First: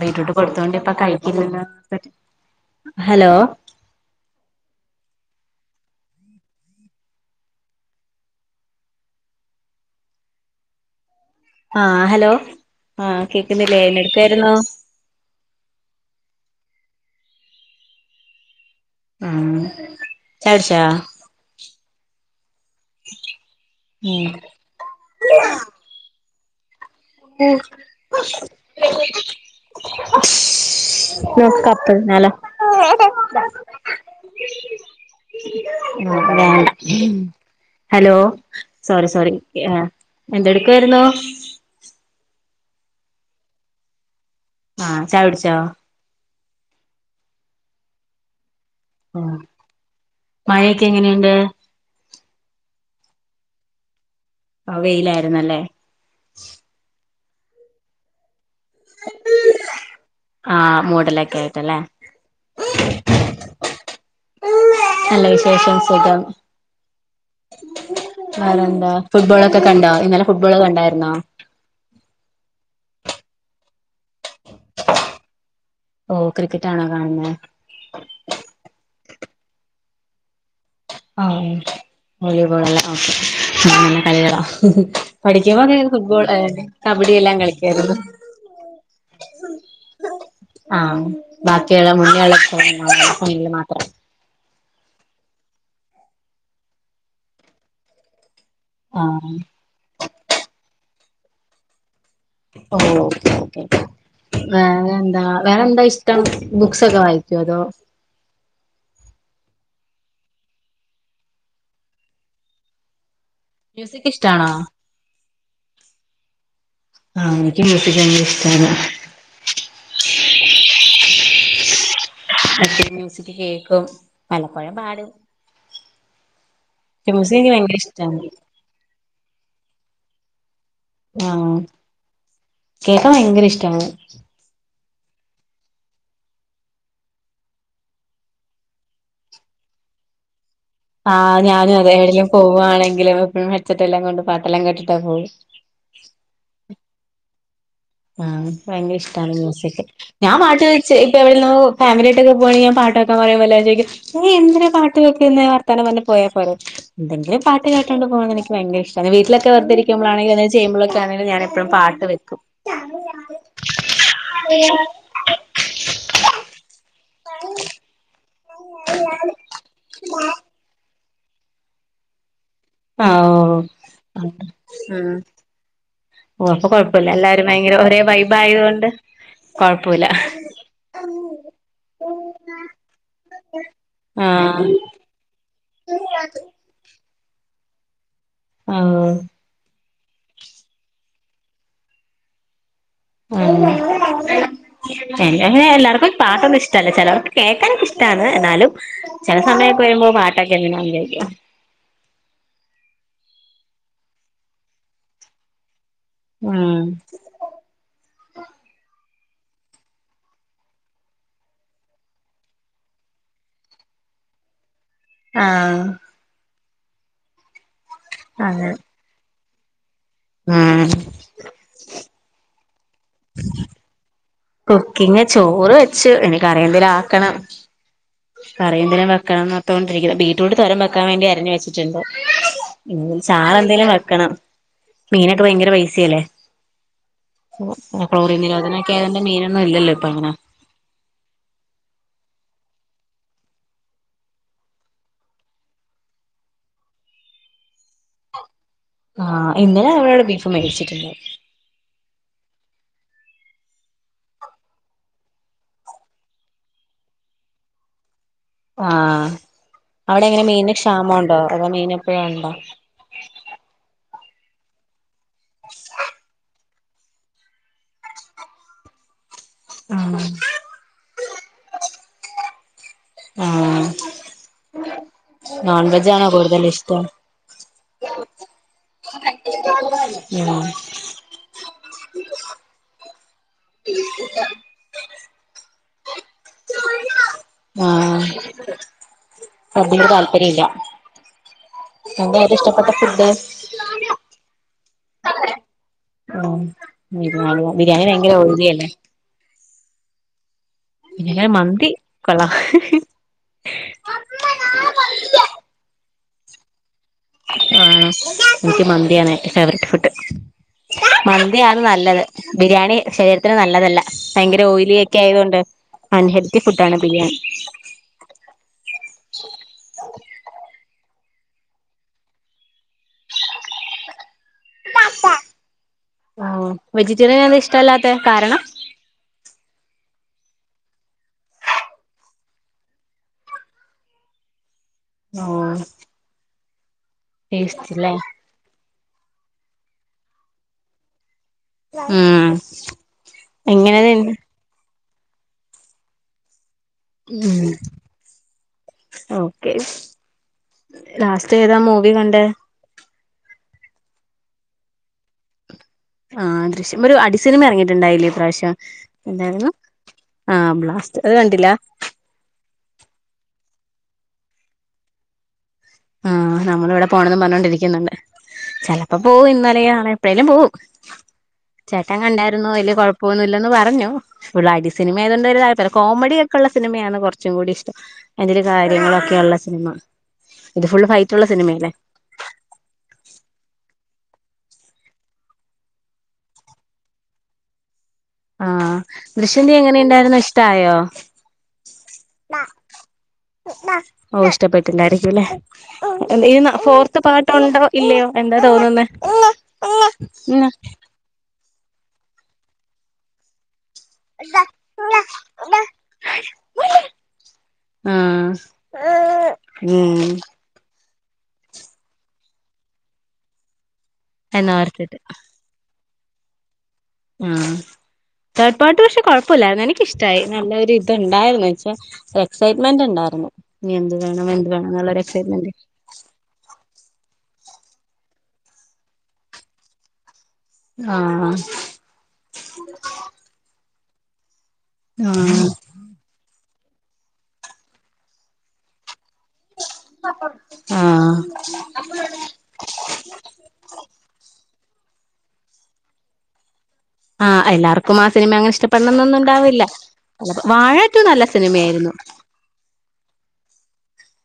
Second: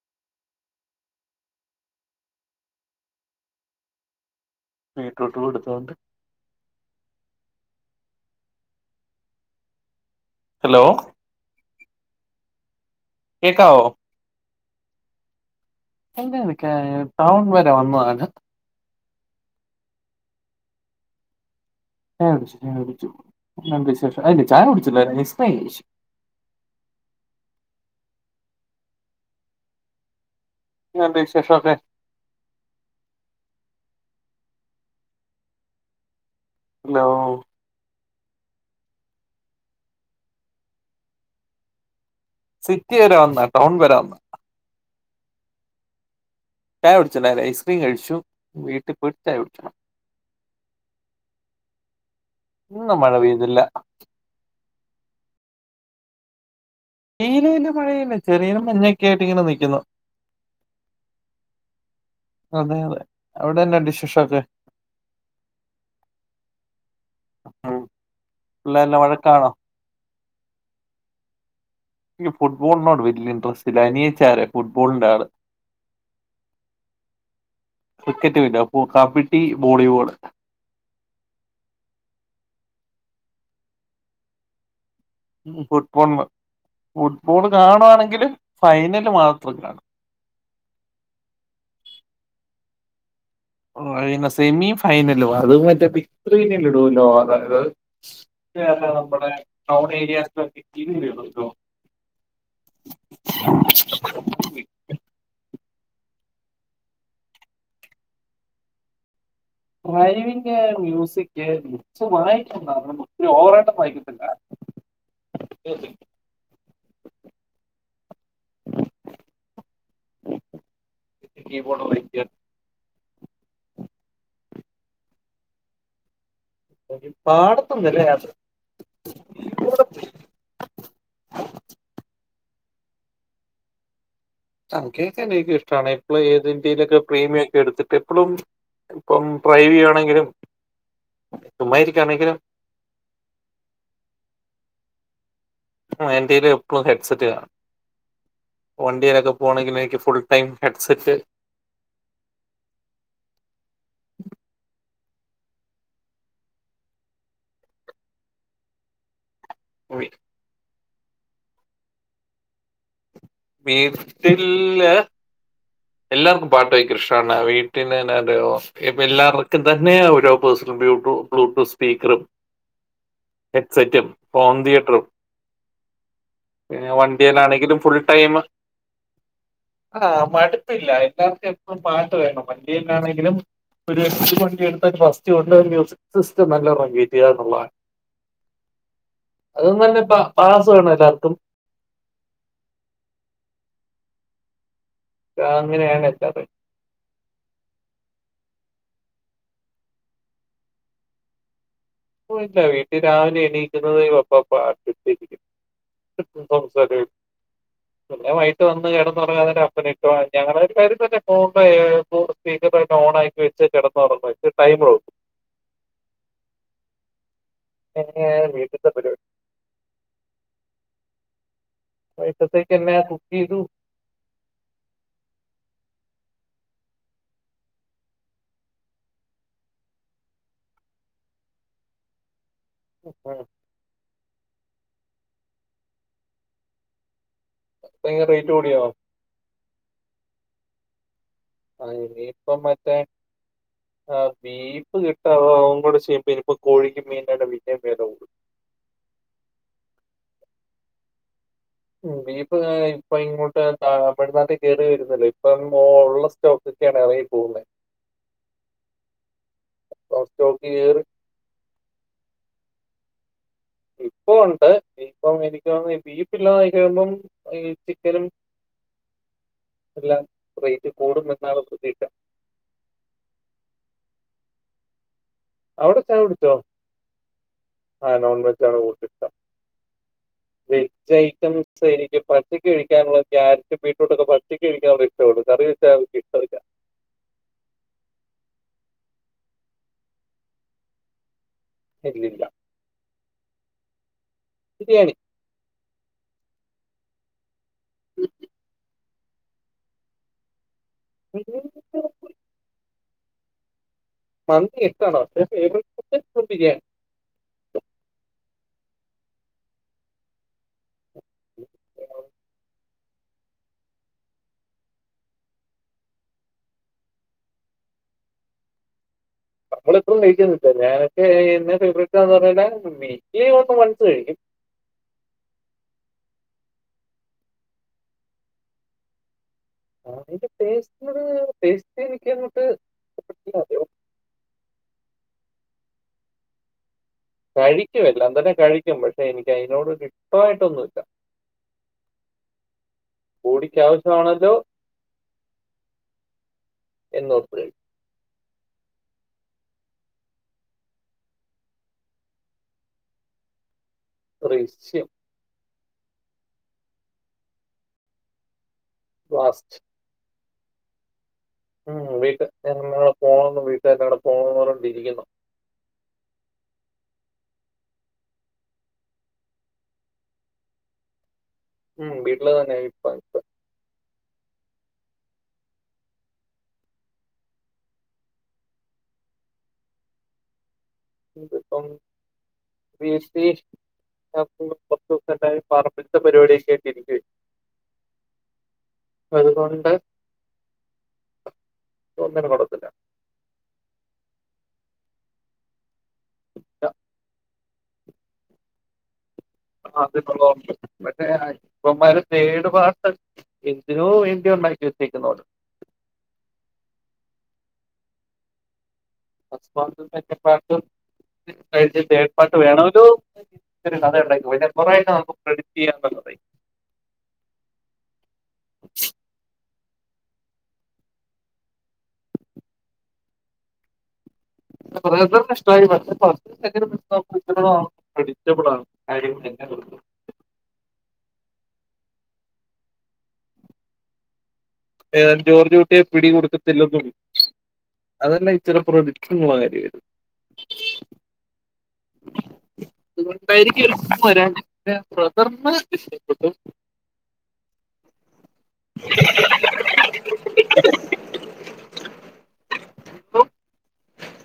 Beetroot കൊടുത്തൊണ്ട്പ്പ കഴിക്കില്ലല്ലോ hello beetroot കൊടുത്തോണ്ട് ഹലോ ആ ഹലോ ആ കേക്കുന്നില്ലേ കേക്കാവോ എന്ത് ടുക്കായിരുന്നു എന്ത എനിക്ക ടൗൺ വരെ വന്നു താന് ആ ചായട്ച്ചോ ചായ കുടിച്ചു, ചായ കുടിച്ചു പിന്നെ എന്താ വിശേഷം ഉം അതല്ല ചായ കുടിച്ചില്ല [unintelligible] [inaudible] [inaudible] [inaudible] പിന്നെന്ത് വിശേഷൊക്കെ ഹലോ ഹലോ സോറി സോറി എന്തെടുക്കായിരുന്നു സിറ്റി വരൊവന്നാ ടൗൺ വന്ന ആ ചായ കുട്ച്ചോ ചായ കുടിച്ചില്ലാ ഐസ്ക്രീം കഴിച്ചു വീട്ടിൽ പോയിട്ട് ആ ചായ കുടിക്കണം മഴൊക്കെ എങ്ങനെയുണ്ട് ഇന്നും മഴ പെയ്തില്ല ആ വെയിലായിരുന്നല്ലേ വെയിലും ഇല്ല മഴയില്ല ചെറിയ എന്നൊക്കെയ ആയിട്ട് ഇങ്ങനെ നിക്കുന്നു ആഹ് മൂടലൊക്കെ ആയിട്ടല്ലേ അതെ അതെ അവിടെന്നെണ്ട് വിശേഷൊക്കെ നല്ല വിശേഷം സുഖം വേറെന്താ പിള്ളേരെല്ലാം വഴക്കാണോ ഫുട്ബോളൊക്കെ കണ്ടോ ഇന്നലെ ഫുട്ബോൾ കണ്ടായിരുന്നോ എനിക്ക് ഫുട്ബോളിനോട് വലിയ ഇൻട്രസ്റ്റ് ഇല്ല അനിയച്ചാരെ ഫുട്ബോളിന്റെ ആള് ഓഹ് ക്രിക്കറ്റാണോ കാണുന്നെ ക്രിക്കറ്റ് ഇല്ല ബൊ കബഡി വോളിബോൾ ആ വോളിബോളല്ല ഓ [unintelligible] നല്ല കളികളാ. പഠിക്കുമ്പോ ഫുട്ബോളിന് ഫുട്ബോൾ കബഡി എല്ലാം ഫുട്ബോൾ കളിക്കായിരുന്നു കാണുവാണെങ്കിലും ഫൈനല് മാത്രം കാണും ആ ബാക്കിയുള്ള മുണിയളക്ക ഓഴ സെമി ഫൈനല അത് മറ്റേ [unintelligible] ഇടുല്ലോ അതായത് അല്ല നമ്മുടെ ആഹ് ടൗൺ ഏരിയസ [unintelligible] വരുള്ളോ ഓ ഓ ഓ വേറെ എന്താ വേറെന്ത വിശേ ഇ്ടം ബുക്സ്ക്കെ വായിക്കോ അതോ ഡ്രൈവിങ് മ്യൂസിക് ബുക്സ് വായിക്കും മ്യൂസിക് ഇഷ്ടാണോ ആ എനിക്ക് മ്യൂസിക് ഭയങ്കര ഇഷ്ടാണ് [unintelligible] [unintelligible] അ മ്യൂസിക്ക് കേക്കും പലപ്പോഴെ പാടും ഡബ്സി ന്ക്ക് ഭയങ്കര പാടത്തുന്നില്ലേ ഇഷ്ടാണ് ആഹ് കേക്കാൻ വയങ്കര ഇഷ്ടാണ് ആ ഉ കേക്കാൻ എനിക്ക് ഇഷ്ടാണ് ഇപ്പഴീത് ന്ത്യയിലൊക്കെ പ്രീമിയം ക്കെഎട്ത്തിട്ട് എപ്പളും ഇപ്പം ഡ്രൈവെയണെങ്കിലും ആ ഞാനും അതേ ഏടെലും പോവാണെങ്കിലും എപ്പഴും ഹെഡ് സെറ്റെല്ലാം കൊണ്ട് പാട്ടെല്ലാം കേട്ടിട്ടാ പോവ്ള്ളൂ ആ എന്റേല് എപ്പളും ഹെഡ്സെറ്റ് കാണാ ആഹ്.. എനിയ്ക്ക് ഭയങ്കര ഇഷ്ട പോകണെങ്കിൽ മ്യൂസിക്.. എനിക്ക് ഫുൾ ഞാൻ ടൈം പാട്ട് വെച്ച് ഹെഡ്സെറ്റ് പ്പെ എവിട്ന്നോ ഫാമിലി ആയിട്ടൊക്കെ പോവാണെങ്കി ഞാൻ പാ പാട്ടൊക്കെ പറിമ്പോ എല്ലാരും ചോയ്ക്യും നീയെന്തിനാ പാട് റ്റ് വെക്ക്ന്ന വർത്താനം പർഞ് പോയാ പോരെ... എന്തങ്കിലും പാട്ട് കേട്ടോണ്ട് പോകനെനിക്ക് വയങ്കരഷ്ടാണ് വീട്ടിലെത് വീട്ടിൽ വെർതിരിക്കുമ്പളാണെലും എന്തേലും ചെയ്യുമ്പളൊക്കെ ആണെങ്കിലും ഞാനെപ്പഴും പാട്ട് വെക്കും വീട്ട്ല്ല് എല്ലാർക്കും പാട്ട് ഭയങ്കര ഇഷ്ടാണ് വീട്ട് ന് നെ ന ഇത് എല്ലാർക്കും തന്നെ ഓരോ പേഴ്സണൽ [inaudible] ബ്ലൂടൂത്ത് സ്പീക്കറും അ ഓ ഹെഡ്സെറ്റും ആ ഹോം തിയേറ്ററും ഓ അപ്പ പിന്നെ കൊഴപ്പല്ല എല്ലാരും ഭയങ്കര വണ്ടിയിലാണെങ്കിലും ഫുൾ ഒരേ ടൈം വൈബായോണ്ട് ആ മടുപ്പില്ല എല്ലാർക്കും എപ്പളും പാട്ട് വേണം വണ്ടിയിലാണെങ്കിലും ഒരു [unintelligible] വണ്ടി എട്ത്താ [inaudible] ഒരു മ്യൂസിക് ആഹ് സിസ്റ്റം ന്നല്ല [inaudible] വെര്ആ എന്നുള്ളതാണ് ആഹ് [inaudible] പാ പാസ്സ് വേണോ എല്ലാർക്കും ആ [unintelligible] അങ്ങനെയാണ് എല്ലാർക്കും എല്ലാവരും പാട്ടൊന്നും ഇഷ്ടല്ല ചെലോർക്ക് കേക്കാനൊക്കെഷ്ടാണ് ന്നാലും ചെല സമയൊക്കെ വെരുമ്പോ പാട്ടൊക്കെ എങ്ങനോ വെര്ആ പോയ്ക്ക വീട്ടി രാവിലെ എണീക്കുന്നുന്നത് ഒപ്പ പാട്ടിട്ടിരിക്കും [inaudible] ഉം പിന്നെ വൈകിട്ട് വന്ന് കെട്- [inaudible] [inaudible] ആ ഇങ്ങനെ വീട്ടത്തെ പരിപടി ആ വൈകീട്ടതെക്കെല്ലാം കുക്കെയ്തൊ കുക്കിങ് ചോറ് വെച്ചു.. ഇനി.. കറിയെന്തേലും ആക്കണം കറിയന്തേലും വെക്കണം ന്നോർത്തോണ്ടിരിക്ക്ണ്.. ബീറ്റ്റൂട്ട് തോരൻ വെക്കാൻ വേണ്ടി അരിഞ്ഞു വെച്ച്ട്ടുണ്ട് [unintelligible] ഉം. ചാറ് എന്തേലും വെക്കണം മീനൊക്കെ വയങ്കര പൈസെല്ലേ കൊ ഭയങ്കര ക്ലോറിൻ റേറ്റ് കൂടിയോ നിരോധനൊക്കെ ആയോണ്ട് മീനൊന്നും ഇല്ലല്ലോ പ്പ അങ്ങനെ അ ഇനി പ്പം മറ്റേ ആ ബീഫ് കിട്ടാതാവും കൂടെ ചെയ്യും [inaudible] പ്പോ കോഴിക്കും മീൻ [unintelligible] പിന്നേം വെല കൂടും ആ ഇന്നലെ അവടെ ബീഫ് മേടിച്ചിട്ട്ണ്ടായി മ് ബീഫ് ഇപ്പൊ ഇങ്ങോട്ട് തമിഴ്നാട്ടിൽ കേറി വര്ന്നല്ലേ.. ഇപ്പം ഓ ള്ള സ്റ്റോകൊക്കെണ് അവര് പോവുന്നെ ആ അവിടെ എങ്ങനെ മീൻന് സ്റ്റോക്ക് ക്ഷാമംഉണ്ടോ അതോ മീന് എപ്പഴും ണ്ടോ ഇപ്പൊ ഉണ്ട് ഇപ്പം എനിക്കോന്ന് ബീഫ് ല്ലാതായ് കമ്പും ഈ ചിക്കനും എല്ലാം റെയ്റ്റ് കൂടുന്ന് ന്നാളുംകൂട്ടീട്ട് ആ അവിടെ ചായ നോൺവെജാണോ കുടിച്ചോ കൂടുതലിഷ്ടം ആ നോൺവെജാണ് കൂടുതൽ ഇഷ്ടം ഉം വെജ്ജ് ഐറ്റംസ് ക്ഷ എനിക്ക് പച്ചക്ക് കഴിക്കാനുള്ള ക്യാരറ്റ് ബീട്രൂട്ടൊക്കെ പച്ചക്ക് കഴിക്കാന് ഇഷ്ടൊള്ളൂ കറി വെച്ചാ അവര്ക്ക് ഇഷ്ടല്ല ആ അതിനു താല്പര്യല്ല ഇല്ലില്ല എന്തായ്രുന്ന് ഇഷ്ടപ്പെട്ട ഫുഡ്ഡ് ബിരിയാണി ഉം ബിരിയാണി ഓ ബിരിയാണി ഭയങ്കര ഓയിലിഅല്ലെ ഇൻക്ക് മന്തി കൊള്ളാം ട്ടിജ [unintelligible] ആഹ് എനിക്ക് മന്തിയാണ് എന്റെ ഫേവറെറ്റ് ഫുഡ് മന്തിയാണ് നല്ലത് ബിരിയാണി ശരീരത്തിന് നല്ലതല്ല ഭയങ്കര ഓയിലിയോക്കെ ആയതൊണ്ട് അൻഹെൽത്തി ഫുഡാണ് ബിരിയാണി നമ്മള ഇപ്പളും വെയിറ്റ് ചെയ്‌തിരിക്ക ഞാനൊക്കെ എന്റെ ഫേവററ്റന്ന പറഞ്ഞിട്ട് [unintelligible] ആ വെജിറ്റേറിയൻ എന്താ ഇഷ്ടല്ലാത്തെ കാരണം അതിന്റെ ടെസ്റ്റ് ടെസ്റ്റ് എനിക്കങ്ങോട്ട് ആ കഴിക്കുംഎല്ലാം തന്നെ കഴിക്കും പക്ഷെ എനിക്ക് അഴിനോട് ഇഷ്ടമായിട്ടൊന്നുല്ല ഉം എങ്ങനെ തന്നെ ബോഡിക്കാവശ്യമാണല്ലോ എന്നോർത്ത് ഉം കഴിക്കും ഓക്കെ ലാസ്റ്റ് ഏതാ മൂവി കണ്ടെ ദൃശ്യം ആഹ് ദൃശ്യം ഒരു അടി സിനിമ ഇറങ്ങിട്ടുണ്ടായില്ലേ ഇപ്രാവശ്യം എന്തായിരുന്നു ബ്ലാസ്റ്റ് ആ ബ്ലാസ്റ്റ് അത് കണ്ടില്ല ഞാൻ [unintelligible] പോകണന്ന് പറഞ്ഞൊണ്ടി ഇരിക്കുന്നു ആ നമ്മൾ ഇവിടെ പോണന്ന് പറഞ്ഞോണ്ടിരിക്കുന്നുണ്ട് ചെലപ്പോ പോ ഇന്നലെയാണ് എപ്പോഴേലും പോവും ഉം ചേട്ടൻ വീട്ടില് കണ്ടായിരുന്നു തന്നെ വല്യ ഇപ്പം കൊഴപ്പൊന്നും ഇപ്പം ഇല്ലന്ന് പറഞ്ഞു ഫുള്ളും അടി സിനമയതുകൊണ്ട് ഒരു താല്പര്യല്ല പിന്നെ കോമഡിക്കെള്ള സിനിമയാണ് കുറച്ചും കൂടി ഇഷ്ടം അതില് കാര്യങ്ങളൊക്കെ ള്ള സിനിമ ഇത് ഫുൾ ഫൈറ്റുള്ള പ്പം സിനിമയല്ലേ വസ് [unintelligible] ഞ കുറച്ചു ദിവസം പറമ്പിത്തെ പരിപാടിയൊക്കെ ആഴിട്ടിരിക്കയിരുന്നു ആ ദൃശ്യം എങ്ങനെണ്ടായിരുന്നു ഇഷ്ടായോ ഒന്നിനും കൊടുത്തില്ല ഓ ഇഷ്ടപ്പെ ട്ടായിരിക്കുല്ലേ ഇ ഫോർത്ത് പാർട്ട്ണ്ടോ ഇല്ലയോ എന്താ തോന്നുന്ന [unintelligible] ഇവമാര് തേടു പാർട്ട് [unintelligible] ഉണ്ടായി ചിന്ദിക്കുന്നവര് ആഹ ഫസ്റ്റ് പാർട്ടും സെക്കന്റ്‌ പാർട്ടും കയിഞ്ഞു തെർഡ് പാർട്ട്‌ വേണമല്ലോ കഥ ഉണ്ടാക്കി പിന്നെ കുറെയിട്ട് എന്നോർത്തിട്ട് നമുക്ക് ക്രഡിറ്റ് ചെയ്യാൻ [unintelligible] ആ തേർഡ് പാർട്ട് പക്ഷെ കൊഴപ്പല്ല എനി ഇഷ്ടായി നല്ല ഇത്ണ്ടായിരുന്നു ച്ച എക്സൈറ്റ്മെന്റ് ഉണ്ടായിരുന്നു ഇഞ് എന്തു [unintelligible] [unintelligible] ക്രഡിറ്റബിൾ ആണ് കാര്യ ആഹ ഏത് ജോർജ്കുട്ടിയെ പിടികൊടുത്തിട്ടില്ലെന്നും അതല്ലെ ഇത്തരം പ്രതി ആഹ അതുകൊണ്ടായിരിക്കും ചെലപ്പോഇഷ്ടപെടാഞ് ബ്രദർന് ഇഷ്ടപ്പെട്ടു ആഹ് എല്ലാർക്കും ആ സിനിമ അങ്ങനെ ഇഷ്ടപ്പെടണൊന്നും ഉണ്ടാവില്ല വാഴാറ്റു നല്ല സിനിമയായിരുന്നു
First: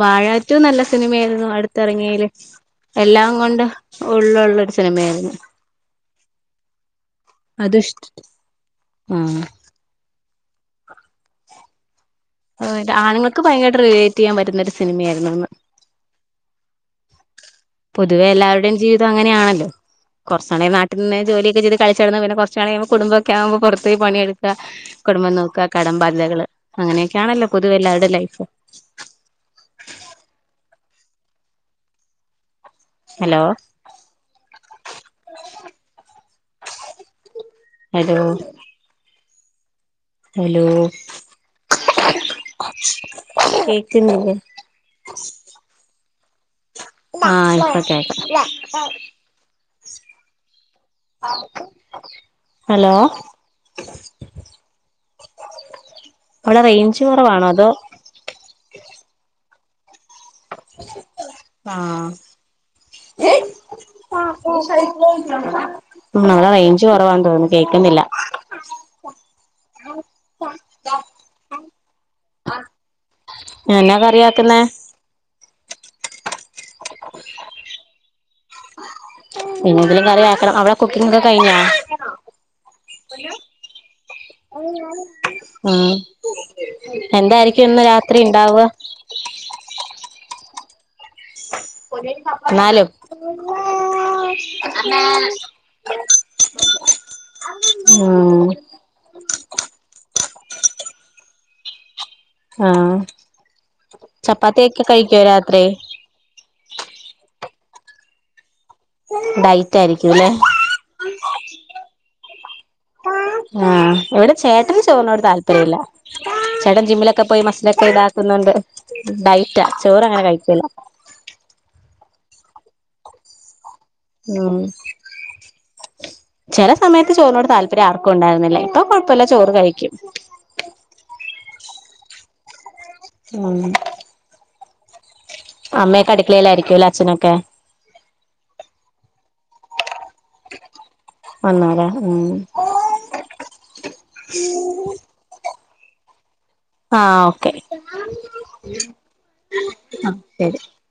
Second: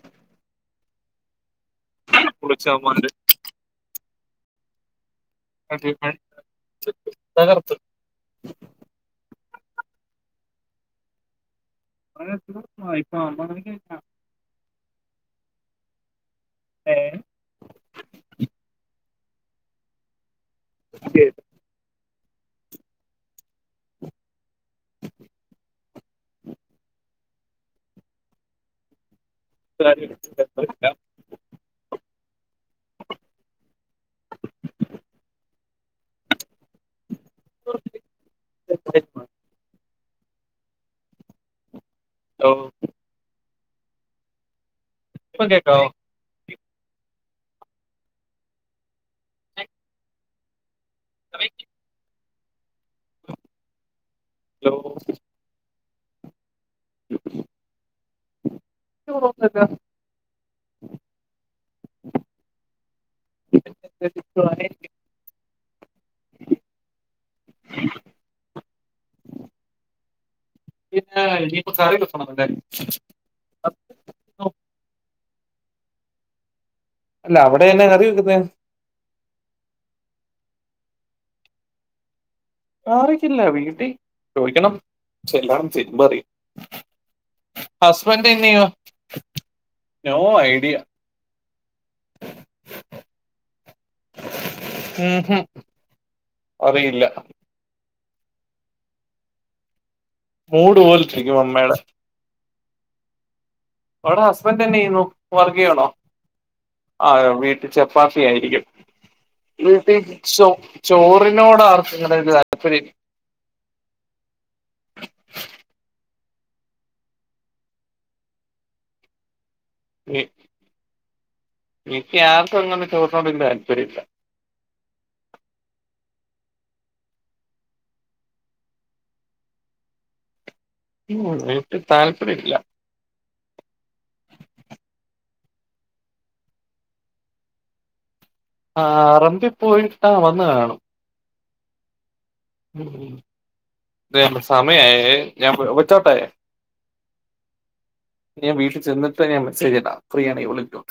വാഴ റ്റു ഏറ്റവും നല്ല സിനിമയായിരുന്നു അടുത്തിറങ്ങിയല് പുളിച്ചാമാര് എല്ലാം കൊണ്ട് ഉള്ളുള്ള ഒരു സിനിമയായിരുന്നു അതെ അതെ അതുഷ്ട ആഹ അങ്ങനെ തീർന്നു. ഇപ്പൊ ആണുങ്ങൾക്ക് അമ്മ ഭയങ്കരയിട്ട് റിലേറ്റ് ചെയ്യാൻ പറ്റുന്ന ഒരു സിനിമയായിരുന്നു അത് ആഹ പൊതുവെ എല്ലാവരുടെയും ജീവിതം അങ്ങനെയാണല്ലോ കുറച്ചാണെങ്ക നാിൽ നിന്ന് ഏ, ജോലിയൊക്കെ ചെയ്ത് കളിച് ചടന്ന് പിന്നെ കുറചാൾ കഴുമ്പോ കുടുംബ ഒക്കെ ആവുമ്പോ പുറത്തേ പണിയെടുക്ക കുടുംബം നോക്കാ പിന്നെ കടം ബാധ്യതകള് അങ്ങനെ അങ്ങനൊക്കാണല്ലോ പതുവെല്ലാവരുടെ ലൈഫും [unintelligible] ഹലോ ഹലോ ഹലോ ഹലോ കേക്കുന്നില്ലേ പ്പോ കേൾകാവൊ ആഹ്പ്പൊക്കെക ഹലോ അവടേ റേഞ്ച് കൊറവാണോ അതോ ഹലോ ആഹ പിന്നെ മ്മ് അവ്ടെ റേഞ്ച് കൊറവാതൊന്നുന്നു കേക്ന്നില്ല പിന്നെ ഇനി കറിക്കെ വെക്കണം ന്തായാലും എന്നക്കറിയാക്കുന്നെ ല്ല അവിടെന്ന കറി വെക്കുന്നെ പിന്നെന്തേലും കറി ആക്കണം അവിടെ കുക്കിങ്ങോക്കെ കഴിഞ്ഞോ? ആരൊക്കെള്ളെ വീട്ടി ആ എന്തായിരിക്കും ഇന്ന് രാത്രി ഹസ്ബൻഡ് ഇണ്ടാവാ? എന്നെയോ നോ ഐഡിയ ന്നാലും ഉം ഹ് അറിയില്ല ഹ്മ്മ് മൂഡ് പോലിരിക്കും അമ്മേടെ ആഹ ങ്ങടെ ഹുസ്ബൻഡ് എന്തേയ്യുന്നുവർകെയാണോ ആ വീട്ടീ ഡയറ്റ് ചപ്പാത്തിയായിരിക്കുംവീട്ടീ ആയിരിക്കുംല്ലേ ചോ ചോറിനോടാർക്കും ങ്ങനെ രു താല്പര്യ ആഹ വ്ടെ ചേട്ടന് ചോർനോട് താല്പര്യല്ല ചേടൻ ജിമ്മിലൊക്കെ പ്പോയി മസ്സിലൊക്കെ ഇടാക്കുന്നുണ്ട് ഡെയ് ഡെയ്റ്റ ചോറങ്ങനെ കഴിക്കൂല യാർക്കൊന്നും ചോർനോടൊങ്ങന്നൊരു താല്പര്യല്ല ഉം ചെല സമയത്ത് ചോറിനോട് താല്പര്യറക്കുണ്ടാർന്നില്ല പ്പൊ കൊയപ്പല്ല ചോറ് കഴിക്കും വെയ്ട്ട് താല്പര്യല്ല ഉം അമ്മയൊക്കെ അടക്കളേലായിരിക്കുവല്ലേ അച്ഛനൊക്കെ? പാറമ്പി പോയിപ്പാ വന്ന് കാണും വന്നൂലേ ഉം ഉം.. ദേ സമയായേ ഞാൻ വ വെച്ചോട്ടെ ആഹ് ഓക്കെ ഞാ വീട്ടി ചെന്നിട്ട് ഞാൻ മെസ്സേജിടാം. ഫ്രീയാണെ ശരി വിള്ക്കോ?